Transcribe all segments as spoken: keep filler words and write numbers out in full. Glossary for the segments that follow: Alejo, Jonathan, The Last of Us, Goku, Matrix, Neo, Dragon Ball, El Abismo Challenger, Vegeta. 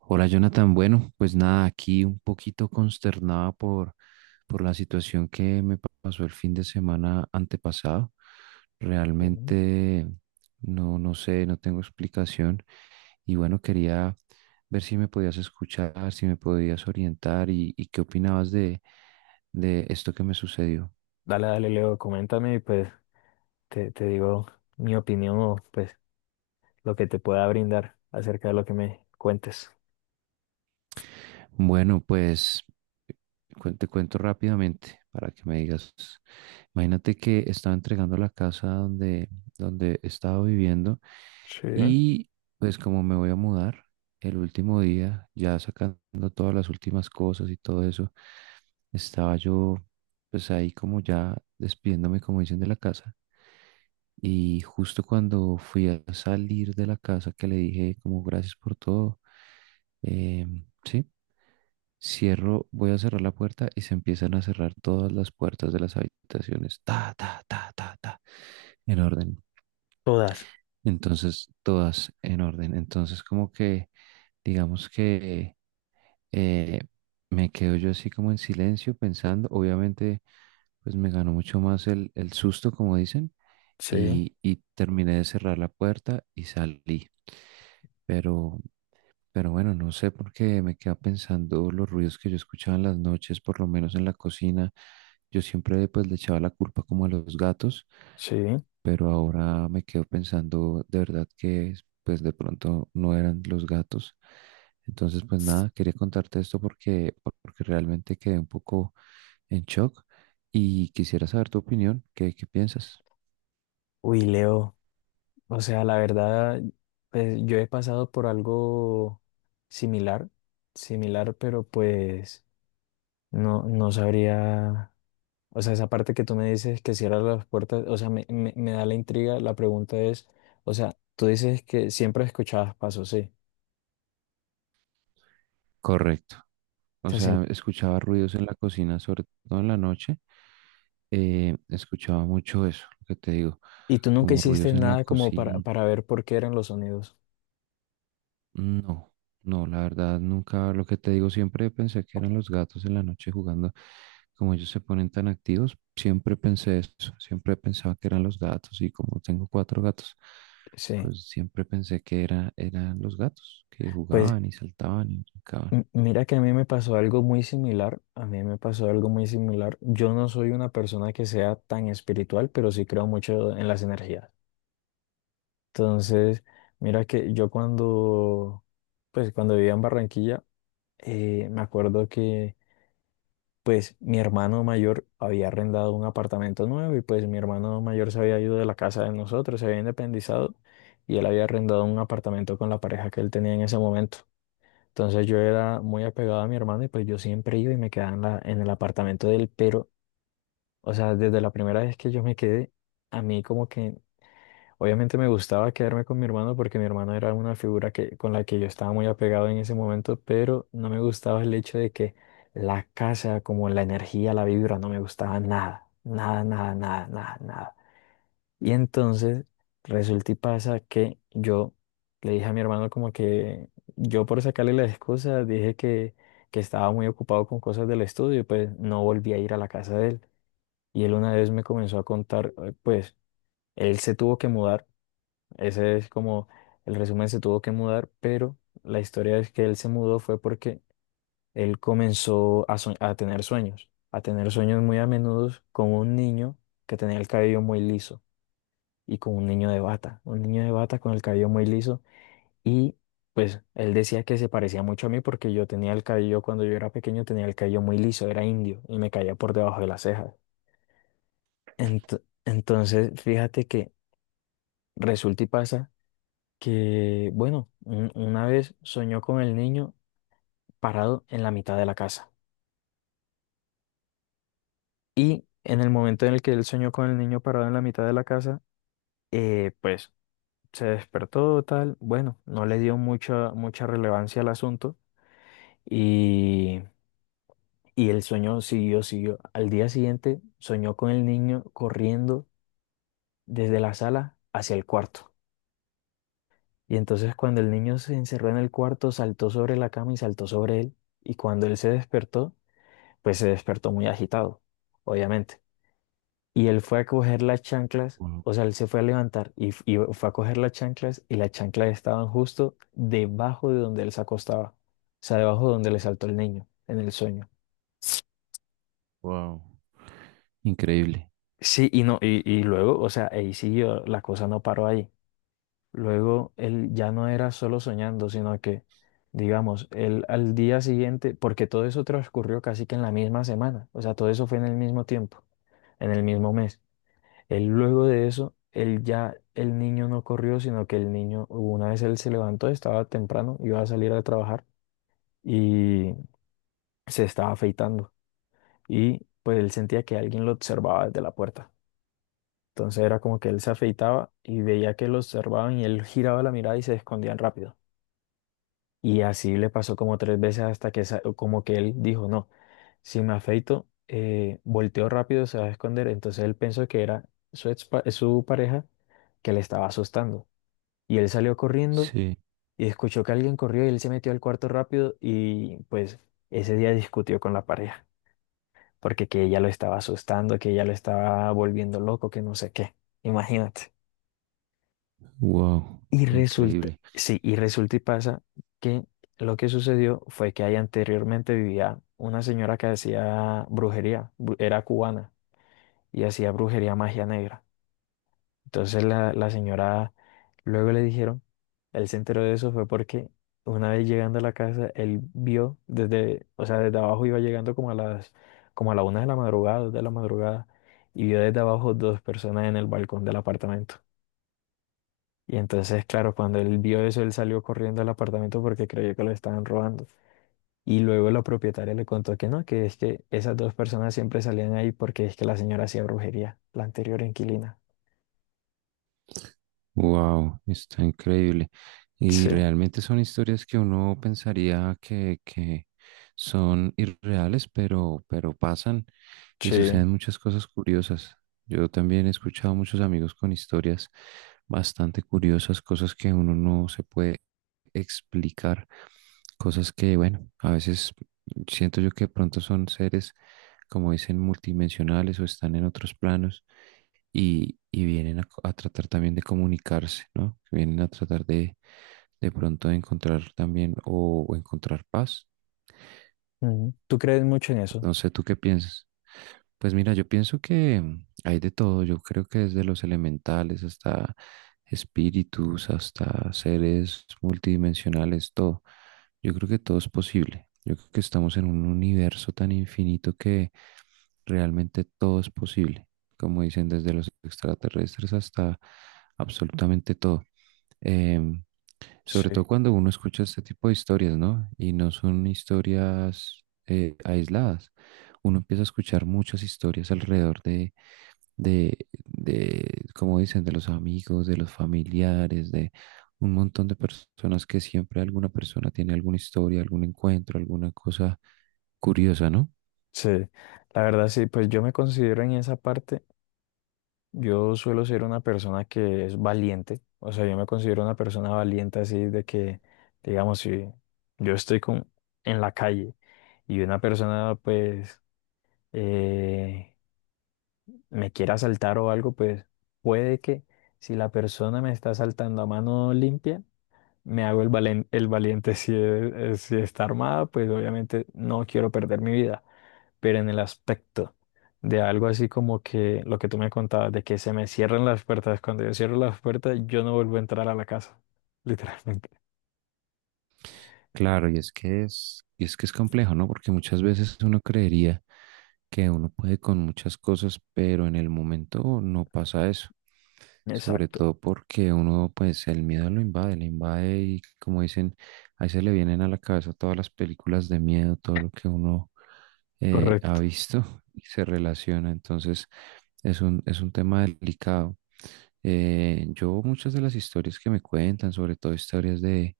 Hola Jonathan, bueno, pues nada, aquí un poquito consternada por, por la situación que me pa- pasó el fin de semana antepasado. Sí. Realmente no, no sé, no tengo explicación y bueno, quería ver si me podías escuchar, si me podías orientar y, y qué opinabas de, de esto que me sucedió. Dale, dale, Leo, coméntame y pues te, te digo mi opinión o pues lo que te pueda brindar acerca de lo que me cuentes. Bueno, pues cuen- te cuento rápidamente para que me digas. Imagínate que estaba entregando la casa donde, donde estaba viviendo Sí. y pues como me voy a mudar el último día, ya sacando todas las últimas cosas y todo eso, estaba yo pues ahí como ya despidiéndome, como dicen, de la casa. Y justo cuando fui a salir de la casa que le dije como gracias por todo, em, sí. Cierro, voy a cerrar la puerta y se empiezan a cerrar todas las puertas de las habitaciones. Ta, ta, ta, ta, ta, en orden. Todas. Entonces, todas en orden. Entonces, como que, digamos que eh, me quedo yo así como en silencio pensando. Obviamente, pues me ganó mucho más el, el susto, como dicen, Sí, y, y terminé de cerrar la puerta y salí. Pero Pero bueno, no sé por qué me queda pensando los ruidos que yo escuchaba en las noches, por lo menos en la cocina. Yo siempre pues le echaba la culpa como a los gatos, sí. pero ahora me quedo pensando de verdad que pues de pronto no eran los gatos. Entonces pues nada, quería contarte esto porque, porque realmente quedé un poco en shock y quisiera saber tu opinión, ¿qué, qué piensas? Uy, Leo, o sea, la verdad, pues yo he pasado por algo similar, similar, pero pues no, no sabría, o sea, esa parte que tú me dices que cierras las puertas, o sea, me, me, me da la intriga, la pregunta es, o sea, tú dices que siempre escuchabas pasos, sí. Correcto. O O sea, sea, escuchaba ruidos en la cocina, sobre todo en la noche. Eh, escuchaba mucho eso, lo que te digo, y tú nunca como hiciste ruidos en la nada como para, cocina. para ver por qué eran los sonidos. No, no, la verdad nunca, lo que te digo, siempre pensé que eran los gatos en la noche jugando, como ellos se ponen tan activos, siempre pensé eso, siempre pensaba que eran los gatos y como tengo cuatro gatos, Sí. pues siempre pensé que era, eran los gatos que Pues jugaban y saltaban y brincaban. m- mira que a mí me pasó algo muy similar. A mí me pasó algo muy similar. Yo no soy una persona que sea tan espiritual, pero sí creo mucho en las energías. Entonces, mira que yo cuando, pues cuando vivía en Barranquilla, eh, me acuerdo que pues mi hermano mayor había arrendado un apartamento nuevo y pues mi hermano mayor se había ido de la casa de nosotros, se había independizado y él había arrendado un apartamento con la pareja que él tenía en ese momento. Entonces yo era muy apegado a mi hermano y pues yo siempre iba y me quedaba en la, en el apartamento de él, pero, o sea, desde la primera vez que yo me quedé, a mí como que obviamente me gustaba quedarme con mi hermano porque mi hermano era una figura que, con la que yo estaba muy apegado en ese momento, pero no me gustaba el hecho de que la casa, como la energía, la vibra, no me gustaba nada, nada, nada, nada, nada, nada. Y entonces resulta y pasa que yo le dije a mi hermano como que yo por sacarle las excusas dije que, que estaba muy ocupado con cosas del estudio y pues no volví a ir a la casa de él. Y él una vez me comenzó a contar, eh, pues él se tuvo que mudar, ese es como el resumen, se tuvo que mudar, pero la historia es que él se mudó fue porque él comenzó a, sue- a tener sueños, a tener sueños muy a menudo con un niño que tenía el cabello muy liso y con un niño de bata, un niño de bata con el cabello muy liso y pues él decía que se parecía mucho a mí porque yo tenía el cabello, cuando yo era pequeño tenía el cabello muy liso, era indio y me caía por debajo de las cejas. Ent- entonces, fíjate que resulta y pasa. Que, bueno, un- una vez soñó con el niño parado en la mitad de la casa. Y en el momento en el que él soñó con el niño parado en la mitad de la casa, eh, pues se despertó tal, bueno, no le dio mucha, mucha relevancia al asunto y, y el sueño siguió, siguió. Al día siguiente soñó con el niño corriendo desde la sala hacia el cuarto. Y entonces cuando el niño se encerró en el cuarto, saltó sobre la cama y saltó sobre él. Y cuando él se despertó, pues se despertó muy agitado, obviamente. Y él fue a coger las chanclas, Wow, o sea, él se fue a levantar y, f- y fue a coger las chanclas y las chanclas estaban justo debajo de donde él se acostaba, o sea, debajo de donde le saltó el niño en el sueño. wow. Increíble. Sí, y no, y, y luego, o sea, ahí siguió, la cosa no paró ahí. Luego él ya no era solo soñando, sino que, digamos, él al día siguiente, porque todo eso transcurrió casi que en la misma semana, o sea, todo eso fue en el mismo tiempo, en el mismo mes. Él luego de eso, él ya, el niño no corrió, sino que el niño, una vez él se levantó, estaba temprano, iba a salir a trabajar y se estaba afeitando. Y pues él sentía que alguien lo observaba desde la puerta. Entonces era como que él se afeitaba y veía que lo observaban y él giraba la mirada y se escondían rápido. Y así le pasó como tres veces hasta que sa- como que él dijo, no, si me afeito, eh, volteo rápido, se va a esconder. Entonces él pensó que era su, ex pa- su pareja que le estaba asustando. Y él salió corriendo Sí. y escuchó que alguien corrió y él se metió al cuarto rápido y pues ese día discutió con la pareja, porque que ella lo estaba asustando, que ella lo estaba volviendo loco, que no sé qué. Imagínate. Wow, Y resulta, increíble. sí, y resulta y pasa que lo que sucedió fue que ahí anteriormente vivía una señora que hacía brujería, bru- era cubana y hacía brujería magia negra. Entonces la, la señora luego le dijeron, él se enteró de eso fue porque una vez llegando a la casa, él vio desde, o sea, desde abajo iba llegando como a las, como a la una de la madrugada, dos de la madrugada, y vio desde abajo dos personas en el balcón del apartamento. Y entonces, claro, cuando él vio eso, él salió corriendo al apartamento porque creyó que lo estaban robando. Y luego la propietaria le contó que no, que es que esas dos personas siempre salían ahí porque es que la señora hacía brujería, la anterior inquilina. Wow, está increíble. Y Sí, realmente son historias que uno pensaría que, que son irreales, pero, pero pasan y sí. suceden muchas cosas curiosas. Yo también he escuchado muchos amigos con historias bastante curiosas, cosas que uno no se puede explicar, cosas que, bueno, a veces siento yo que de pronto son seres, como dicen, multidimensionales o están en otros planos y, y vienen a, co- a tratar también de comunicarse, ¿no? Vienen a tratar de de pronto de encontrar también o, o encontrar paz Ujú. ¿Tú crees mucho en eso? no sé, ¿tú qué piensas? Pues mira, yo pienso que mm, hay de todo. Yo creo que desde los elementales hasta espíritus, hasta seres multidimensionales, todo. Yo creo que todo es posible. Yo creo que estamos en un universo tan infinito que realmente todo es posible. Como dicen, desde los extraterrestres hasta absolutamente todo. Em, Sobre todo Sí, cuando uno escucha este tipo de historias, ¿no? Y no son historias eh, aisladas. Uno empieza a escuchar muchas historias alrededor de, de, de, como dicen, de los amigos, de los familiares, de un montón de personas que siempre alguna persona tiene alguna historia, algún encuentro, alguna cosa curiosa, ¿no? sí, la verdad sí, pues yo me considero en esa parte, yo suelo ser una persona que es valiente, o sea, yo me considero una persona valiente así de que, digamos, si yo estoy con, en la calle y una persona pues eh, me quiere asaltar o algo, pues puede que si la persona me está asaltando a mano limpia, me hago el valen- el valiente, si, es- es- si está armada, pues obviamente no quiero perder mi vida. Pero en el aspecto de algo así como que lo que tú me contabas, de que se me cierran las puertas. Cuando yo cierro las puertas, yo no vuelvo a entrar a la casa, literalmente. Claro, y es que es, y es que es complejo, ¿no? Porque muchas veces uno creería que uno puede con muchas cosas, pero en el momento no pasa eso. Sobre Exacto. todo porque uno, pues, el miedo lo invade, le invade y como dicen, ahí se le vienen a la cabeza todas las películas de miedo, todo lo que uno eh, ha Correcto, visto y se relaciona. Entonces, es un, es un tema delicado. Eh, yo muchas de las historias que me cuentan, sobre todo historias de,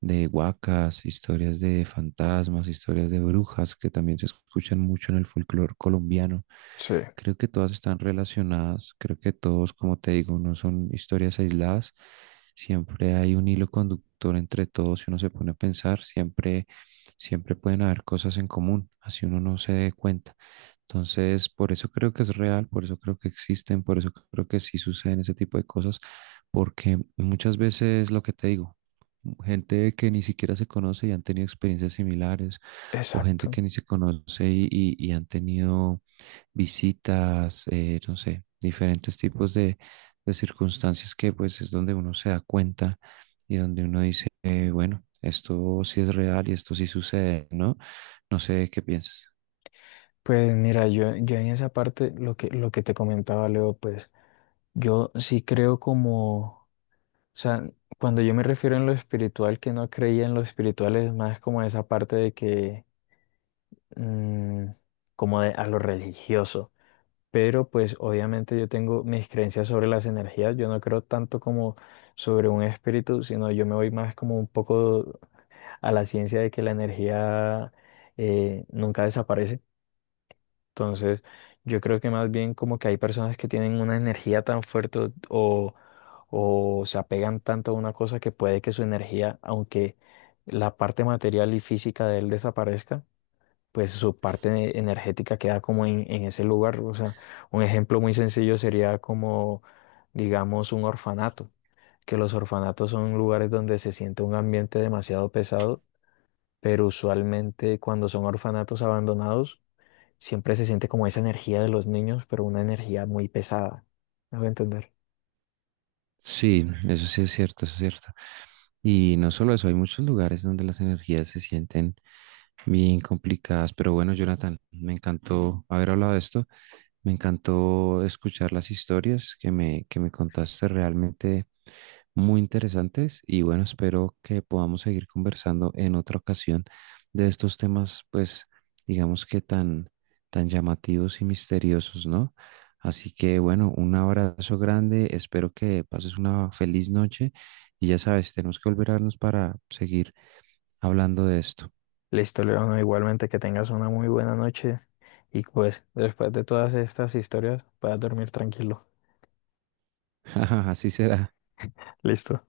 de huacas, historias de fantasmas, historias de brujas, que también se escuchan mucho en el folclore colombiano, sí, creo que todas están relacionadas, creo que todos, como te digo, no son historias aisladas, siempre hay un hilo conductor entre todos, si uno se pone a pensar, siempre, siempre pueden haber cosas en común, así uno no se dé cuenta. Entonces, por eso creo que es real, por eso creo que existen, por eso creo que sí suceden ese tipo de cosas, porque muchas veces lo que te digo, gente que ni siquiera se conoce y han tenido experiencias similares, o gente exacto. que ni se conoce y, y- y han tenido visitas, eh, no sé, diferentes tipos de, de circunstancias que pues es donde uno se da cuenta y donde uno dice, eh, bueno, esto sí es real y esto sí sucede, ¿no? No sé qué piensas. Pues mira, yo, yo en esa parte, lo que, lo que te comentaba, Leo, pues yo sí creo como, o sea, cuando yo me refiero en lo espiritual, que no creía en lo espiritual, es más como esa parte de que, mm, como de, a lo religioso. Pero pues obviamente yo tengo mis creencias sobre las energías, yo no creo tanto como sobre un espíritu, sino yo me voy más como un poco a la ciencia de que la energía eh, nunca desaparece. Entonces, yo creo que más bien como que hay personas que tienen una energía tan fuerte o, o se apegan tanto a una cosa que puede que su energía, aunque la parte material y física de él desaparezca, pues su parte energética queda como en, en ese lugar. O sea, un ejemplo muy sencillo sería como, digamos, un orfanato, que los orfanatos son lugares donde se siente un ambiente demasiado pesado, pero usualmente cuando son orfanatos abandonados, siempre se siente como esa energía de los niños, pero una energía muy pesada. ¿Me voy a entender? Sí, eso sí es cierto, eso es cierto. Y no solo eso, hay muchos lugares donde las energías se sienten bien complicadas, pero bueno, Jonathan, me encantó haber hablado de esto, me encantó escuchar las historias que me, que me contaste, realmente muy interesantes y bueno, espero que podamos seguir conversando en otra ocasión de estos temas, pues digamos que tan, tan llamativos y misteriosos, ¿no? Así que bueno, un abrazo grande, espero que pases una feliz noche y ya sabes, tenemos que volver a vernos para seguir hablando de esto. Listo, León, igualmente que tengas una muy buena noche y pues después de todas estas historias puedas dormir tranquilo. Así será. Listo.